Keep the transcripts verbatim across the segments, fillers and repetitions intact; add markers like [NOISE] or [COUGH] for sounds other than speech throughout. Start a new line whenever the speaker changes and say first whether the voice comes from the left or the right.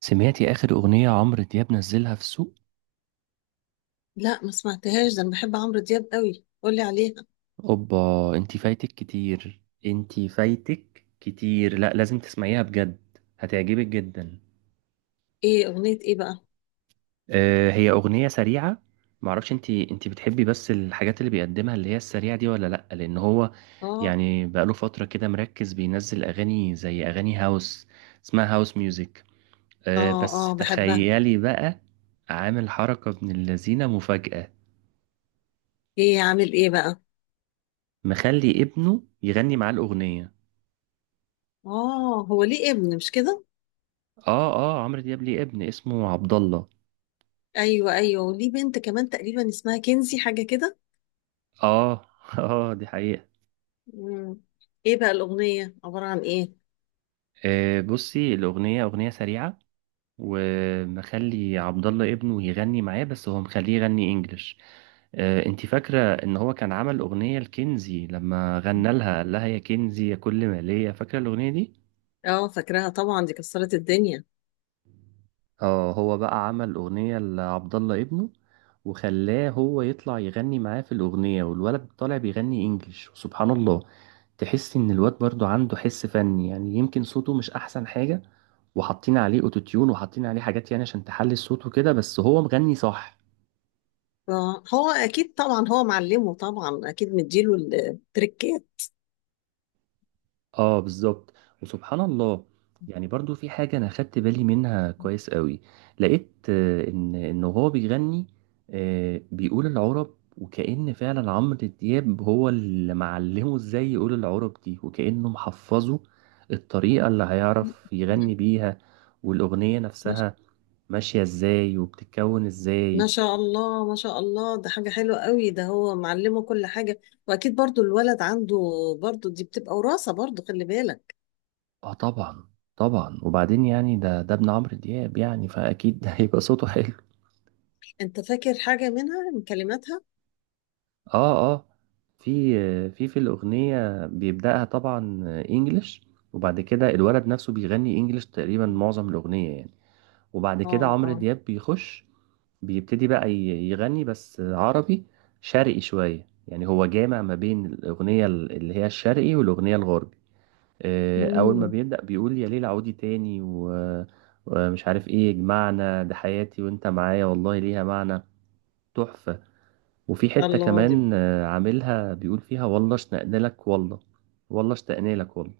right: سمعتي آخر أغنية عمرو دياب نزلها في السوق؟
left: لا، ما سمعتهاش. ده انا بحب عمرو دياب قوي، قولي عليها.
right: أوبا، أنتي فايتك كتير، أنتي فايتك كتير. لا، لازم تسمعيها بجد، هتعجبك جدا.
left: ايه اغنية ايه بقى؟
right: أه، هي أغنية سريعة. معرفش أنتي أنتي بتحبي بس الحاجات اللي بيقدمها اللي هي السريعة دي ولا لأ، لأن هو
left: اه،
right: يعني بقاله فترة كده مركز بينزل أغاني زي أغاني هاوس، اسمها هاوس ميوزك.
left: اه،
right: أه بس
left: اه، بحبها.
right: تخيلي بقى، عامل حركة ابن اللذينة مفاجأة،
left: ايه عامل ايه بقى؟
right: مخلي ابنه يغني معاه الأغنية.
left: اه، هو ليه ابن مش كده؟
right: اه، اه عمرو دياب ليه ابن اسمه عبد الله.
left: ايوه، ايوه، وليه بنت كمان تقريبا اسمها كنزي حاجة كده.
right: اه [LAUGHS] اه، دي حقيقة.
left: مم. ايه بقى الاغنية عبارة عن ايه؟
right: آه بصي، الأغنية أغنية سريعة ومخلي عبد الله ابنه يغني معاه، بس هو مخليه يغني انجلش. آه، انتي فاكرة ان هو كان عمل أغنية لكنزي لما غنى لها قال لها يا كنزي يا كل ما ليا، فاكرة الأغنية دي؟
left: اه، فاكراها طبعا، دي كسرت الدنيا.
right: اه، هو بقى عمل أغنية لعبد الله ابنه وخلاه هو يطلع يغني معاه في الأغنية، والولد طالع بيغني إنجليش. وسبحان الله، تحس إن الواد برضو عنده حس فني، يعني يمكن صوته مش أحسن حاجة، وحاطين عليه أوتوتيون وحاطين عليه حاجات يعني عشان تحلي الصوت وكده، بس هو مغني صح.
left: آه، هو اكيد طبعا، هو معلمه طبعا، اكيد مديله التريكات.
right: اه بالظبط، وسبحان الله. يعني برضو في حاجة أنا خدت بالي منها كويس قوي. لقيت آه، إن إن هو بيغني، آه، بيقول العرب، وكأن فعلا عمرو دياب هو اللي معلمه إزاي يقول العرب دي، وكأنه محفظه الطريقة اللي هيعرف يغني بيها والأغنية نفسها
left: [LAUGHS]
right: ماشية إزاي وبتتكون
left: ما
right: إزاي.
left: شاء الله، ما شاء الله، ده حاجة حلوة قوي، ده هو معلمه كل حاجة. وأكيد برضو الولد عنده، برضو دي بتبقى وراثة، برضو خلي بالك.
right: اه طبعا، طبعا. وبعدين يعني ده ده ابن عمرو دياب، يعني فأكيد [LAUGHS] هيبقى صوته حلو.
left: أنت فاكر حاجة منها من كلماتها؟
right: اه اه، في في في الأغنية بيبدأها طبعا انجلش، وبعد كده الولد نفسه بيغني انجلش تقريبا معظم الأغنية يعني. وبعد
left: اه،
right: كده عمرو
left: اه.
right: دياب بيخش، بيبتدي بقى ي- يغني بس عربي، شرقي شوية. يعني هو جامع ما بين الأغنية ال- اللي هي الشرقي والأغنية الغربي. آه، أول ما
left: مم.
right: بيبدأ بيقول يا ليل عودي تاني و- ومش عارف ايه، يجمعنا ده حياتي وانت معايا والله ليها معنى، تحفة. وفي حتة
left: الله، دي
right: كمان آه، عاملها بيقول فيها والله اشتقنالك والله، والله اشتقنالك والله.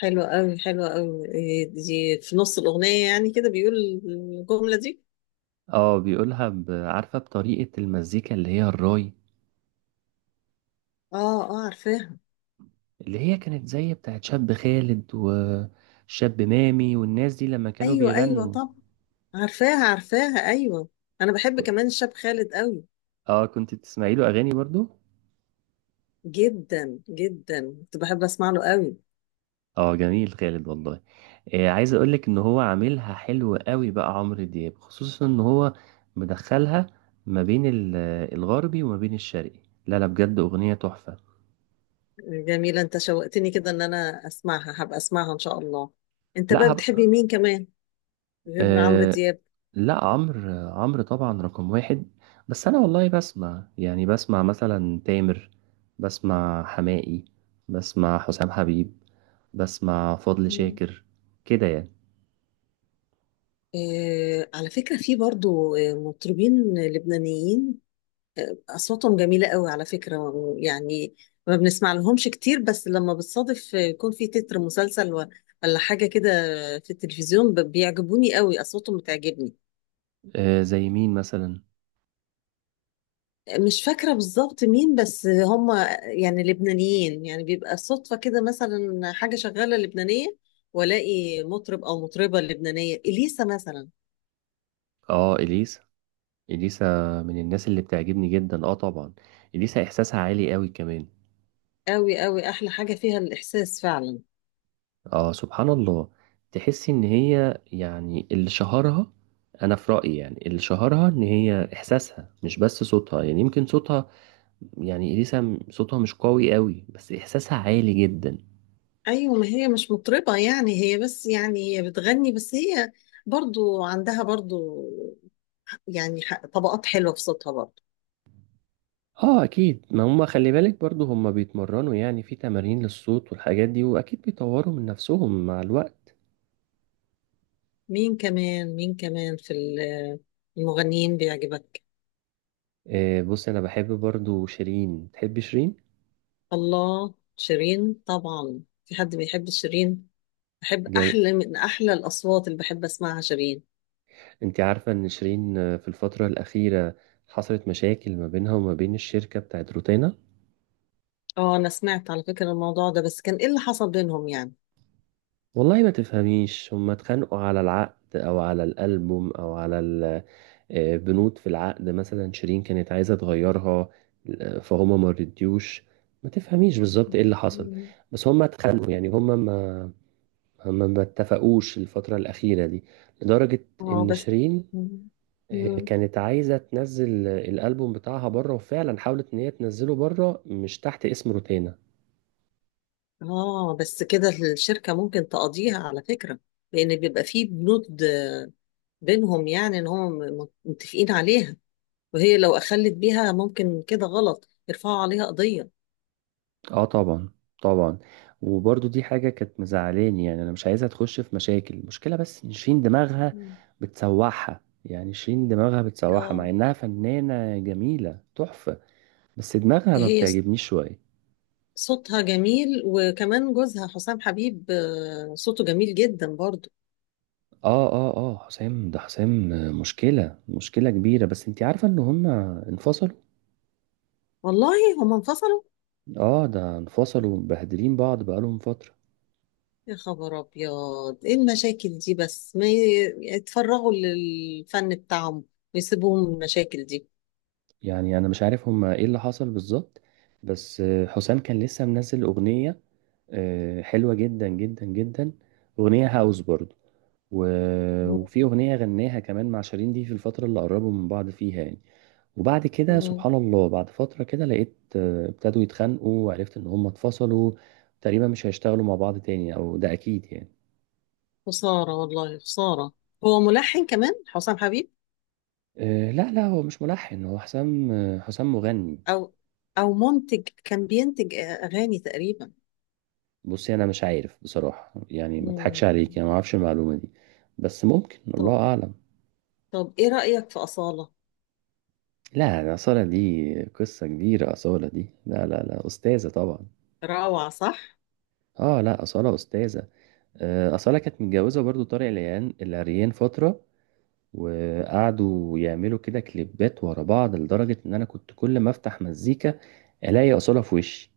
left: حلوة قوي، حلوة قوي. إيه دي؟ في نص الأغنية يعني كده بيقول الجملة دي؟
right: اه بيقولها ب- عارفة بطريقة المزيكا اللي هي الراي،
left: اه، اه، عارفاها.
right: اللي هي كانت زي بتاعت شاب خالد وشاب مامي والناس دي لما كانوا
left: أيوة، أيوة،
right: بيغنوا.
left: طب، عارفاها، عارفاها، أيوة. أنا بحب
right: ك-
left: كمان الشاب خالد قوي.
right: اه، كنت بتسمعي له اغاني برضو.
left: جدا جدا، كنت بحب أسمع له قوي.
right: اه جميل، خالد والله. آه، عايز اقولك ان هو عاملها حلو قوي بقى عمرو دياب، خصوصا ان هو مدخلها ما بين ال- الغربي وما بين الشرقي. لا لا، بجد اغنية تحفة.
left: جميلة، انت شوقتني كده ان انا اسمعها، هبقى اسمعها ان شاء الله. انت بقى
right: لا
left: بتحبي
right: هبقى.
left: مين كمان غير عمرو
right: أه،
left: دياب؟
right: لا عمرو، عمرو طبعا رقم واحد. بس انا والله بسمع، يعني بسمع مثلا تامر، بسمع حماقي، بسمع حسام حبيب، بسمع فضل
left: مم.
right: شاكر، كده يعني.
left: آه، على فكرة في برضو آه، مطربين لبنانيين اصواتهم جميلة قوي على فكرة. يعني ما بنسمع لهمش كتير، بس لما بتصادف آه، يكون في تتر مسلسل و- ولا حاجة كده في التلفزيون، ب- بيعجبوني قوي، اصواتهم بتعجبني.
right: أه زي مين مثلا؟
left: مش فاكرة بالظبط مين، بس هم يعني لبنانيين، يعني بيبقى صدفة كده مثلا حاجة شغالة لبنانية، والاقي مطرب او مطربة لبنانية، اليسا مثلا.
right: اه اليسا، اليسا من الناس اللي بتعجبني جدا، اه طبعا. اليسا احساسها عالي قوي كمان.
left: قوي قوي، احلى حاجة فيها الاحساس فعلا.
right: اه سبحان الله، تحسي ان هي يعني اللي شهرها، انا في رأيي يعني اللي شهرها ان هي احساسها مش بس صوتها، يعني يمكن صوتها، يعني اليسا صوتها مش قوي قوي، بس احساسها عالي جدا.
left: ايوه، ما هي مش مطربة يعني، هي بس يعني هي بتغني، بس هي برضو عندها برضو يعني ح- طبقات حلوة في صوتها برضو.
right: اه اكيد، ما هم خلي بالك برضو هم بيتمرنوا يعني، في تمارين للصوت والحاجات دي، واكيد بيطوروا من نفسهم مع الوقت.
left: مين كمان، مين كمان في ال- المغنيين بيعجبك؟
right: آه بص، انا بحب برضو شيرين، تحبي شيرين؟
left: الله، شيرين طبعا. في حد بيحب شيرين؟ بحب،
right: جميل.
left: احلى من احلى الاصوات اللي بحب اسمعها شيرين.
right: انت عارفة ان شيرين آه، في الفترة الاخيرة حصلت مشاكل ما بينها وما بين الشركة بتاعت روتانا.
left: اه، انا سمعت على فكرة الموضوع ده، بس كان ايه اللي حصل بينهم يعني؟
right: والله ما تفهميش، هم اتخانقوا على العقد او على الالبوم او على آه، بنود في العقد، مثلا شيرين كانت عايزة تغيرها، آه، فهما ما رضيوش. ما تفهميش بالظبط ايه اللي حصل،
left: مم.
right: بس هما اتخانقوا. يعني هما ما هما ما اتفقوش الفترة الأخيرة دي، لدرجة
left: اه،
right: إن
left: بس.
right: شيرين
left: مم.
right: آه،
left: مم.
right: كانت عايزة تنزل الألبوم بتاعها بره، وفعلا حاولت إن هي تنزله بره مش تحت اسم روتانا.
left: اه، بس كده الشركة ممكن تقضيها على فكرة، لأن بيبقى فيه بنود بينهم يعني إن هم م- متفقين عليها، وهي لو أخلت بيها ممكن كده غلط يرفعوا عليها قضية.
right: اه طبعا، طبعا. وبرضو دي حاجة كانت مزعلاني، يعني انا مش عايزها تخش في مشاكل. المشكلة بس ان شيرين دماغها
left: مم.
right: بتسوحها، يعني شيرين دماغها بتسوحها مع
left: اه،
right: انها فنانة جميلة تحفة، بس دماغها ما
left: هي ص-
right: بتعجبنيش شوية.
left: صوتها جميل، وكمان جوزها حسام حبيب آه، صوته جميل جدا برضو.
right: اه اه اه، حسام ده، حسام مشكلة، مشكلة كبيرة. بس انتي عارفة ان هما انفصلوا؟
left: والله، هم انفصلوا؟
right: اه ده انفصلوا مبهدلين بعض بقالهم فترة.
left: يا خبر ابيض، ايه المشاكل دي؟ بس ما ي- يتفرغوا للفن بتاعهم ويسيبوهم من المشاكل دي.
right: يعني انا مش عارف هما ايه اللي حصل بالظبط، بس حسام كان لسه منزل اغنية آه، حلوة جدا جدا جدا، أغنية هاوس برضو. و- وفي
left: مم.
right: أغنية غناها كمان مع شيرين دي في الفترة اللي قربوا من بعض فيها يعني. وبعد كده
left: مم.
right: سبحان الله، بعد فترة كده لقيت آه، ابتدوا يتخانقوا، وعرفت إن هم اتفصلوا تقريبا، مش هيشتغلوا مع بعض تاني، أو ده أكيد يعني.
left: خسارة والله، خسارة. هو ملحن كمان حسام حبيب؟
right: آه، لا لا، هو مش ملحن، هو حسام، آه، حسام مغني.
left: او او منتج كان بينتج اغاني تقريبا؟
right: بصي أنا مش عارف بصراحة، يعني ما أضحكش عليك،
left: مم.
right: يعني ما أعرفش المعلومة دي، بس ممكن، الله
left: طب،
right: أعلم.
left: طب ايه رأيك في أصالة؟
right: لا ده أصالة، دي قصة كبيرة. أصالة دي لا لا لا، أستاذة طبعا.
left: روعة، صح؟
right: اه لا، أصالة أستاذة. آه، أصالة كانت متجوزة برضو طارق العيان العريان فترة، وقعدوا يعملوا كده كليبات ورا بعض، لدرجة إن أنا كنت كل ما أفتح مزيكا ألاقي أصالة في وشي.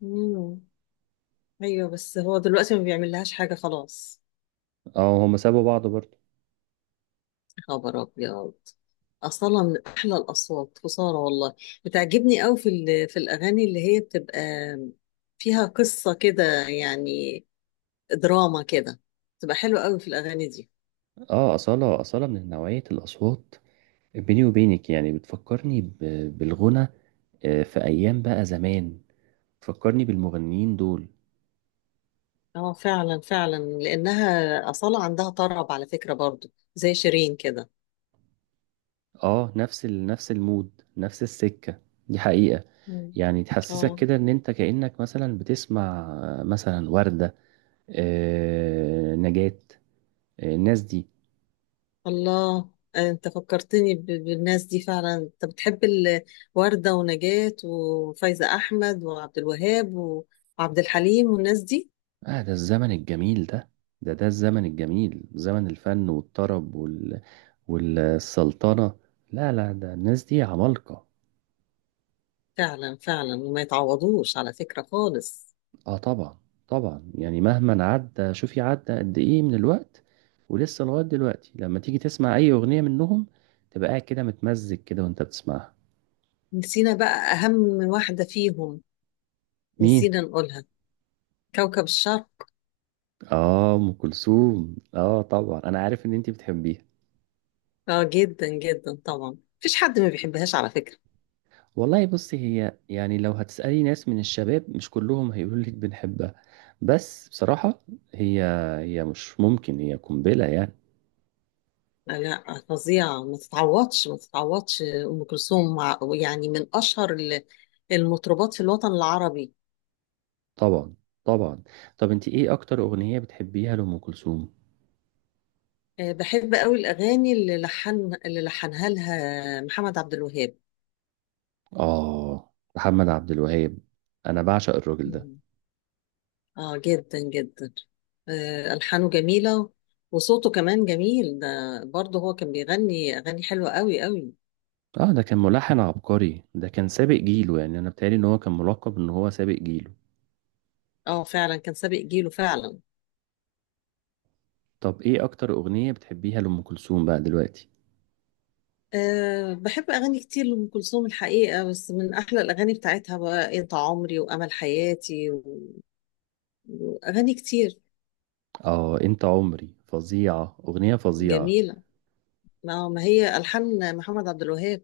left: مم. ايوه، بس هو دلوقتي ما بيعمل لهاش حاجة خلاص.
right: اه هما سابوا بعض برضو.
left: خبر ابيض. اصلا من احلى الاصوات، خساره والله. بتعجبني قوي في ال- في الاغاني اللي هي بتبقى فيها قصه كده يعني، دراما كده، بتبقى حلوه قوي في الاغاني دي.
right: اه أصالة، أصالة من نوعية الأصوات. بيني وبينك يعني بتفكرني ب- بالغنى، آه، في أيام بقى زمان، بتفكرني بالمغنيين دول.
left: اه، فعلا فعلا، لانها اصاله عندها طرب على فكره، برضو زي شيرين كده.
right: اه، نفس ال... نفس المود، نفس السكة، دي حقيقة.
left: مم.
right: يعني تحسسك
left: اه،
right: كده ان انت كأنك مثلا بتسمع آه، مثلا وردة، آه، نجاة، آه، الناس دي.
left: الله. آه، انت فكرتني ب- بالناس دي فعلا. انت بتحب ال- وردة ونجاة وفايزة احمد وعبد الوهاب وعبد الحليم والناس دي؟
right: اه، ده الزمن الجميل ده ده ده الزمن الجميل، زمن الفن والطرب وال... والسلطنة. لا لا، ده الناس دي عمالقة.
left: فعلا فعلا، وما يتعوضوش على فكرة خالص.
right: اه طبعا، طبعا. يعني مهما عدى، شوفي عدى قد ايه من الوقت، ولسه لغاية دلوقتي لما تيجي تسمع اي اغنية منهم تبقى قاعد كده متمزج كده وانت بتسمعها.
left: نسينا بقى أهم واحدة فيهم،
right: مين؟
left: نسينا نقولها، كوكب الشرق.
right: اه، ام كلثوم، اه طبعا انا عارف ان انت بتحبيها.
left: اه، جدا جدا طبعا، مفيش حد ما بيحبهاش على فكرة.
right: والله بصي، هي يعني لو هتسألي ناس من الشباب مش كلهم هيقولوا لك بنحبها، بس بصراحة هي، هي مش ممكن، هي قنبلة يعني.
left: لا، لا، فظيعة، ما تتعوضش، ما تتعوضش أم كلثوم، مع- يعني من أشهر ال- المطربات في الوطن العربي.
right: طبعا، طبعا. طب انت ايه اكتر اغنية بتحبيها لأم كلثوم؟
left: آه، بحب قوي الأغاني اللي لحن اللي لحنها لها محمد عبد الوهاب.
right: آه محمد عبد الوهاب، أنا بعشق الراجل ده.
left: اه، جدا جدا. آه، ألحانه جميلة، وصوته كمان جميل ده، برضه هو كان بيغني أغاني حلوة قوي قوي.
right: آه ده كان ملحن عبقري، ده كان سابق جيله يعني، أنا بتهيألي إن هو كان ملقب إن هو سابق جيله.
left: اه، فعلا كان سابق جيله فعلا.
right: طب إيه أكتر أغنية بتحبيها لأم كلثوم بقى دلوقتي؟
left: أه، بحب أغاني كتير لأم كلثوم الحقيقة، بس من أحلى الأغاني بتاعتها بقى أنت عمري وأمل حياتي و- وأغاني كتير.
right: آه أنت عمري، فظيعة، أغنية فظيعة.
left: جميلة، ما ما هي ألحان محمد عبد الوهاب.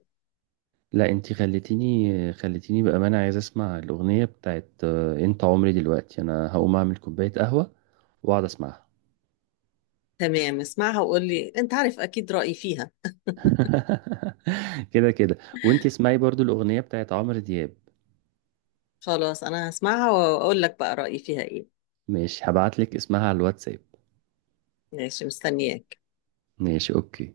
right: لا أنت خليتيني، خليتيني بأمانة عايز أسمع الأغنية بتاعت آه، أنت عمري دلوقتي، أنا هقوم أعمل كوباية قهوة وأقعد أسمعها.
left: تمام، اسمعها وقول لي، أنت عارف أكيد رأيي فيها.
right: [LAUGHS] كده كده، وأنت اسمعي برضو الأغنية بتاعت عمرو دياب.
left: خلاص، أنا هسمعها وأقول لك بقى رأيي فيها إيه.
right: مش هبعتلك اسمها على الواتساب.
left: ماشي، مستنياك.
right: ماشي، اوكي.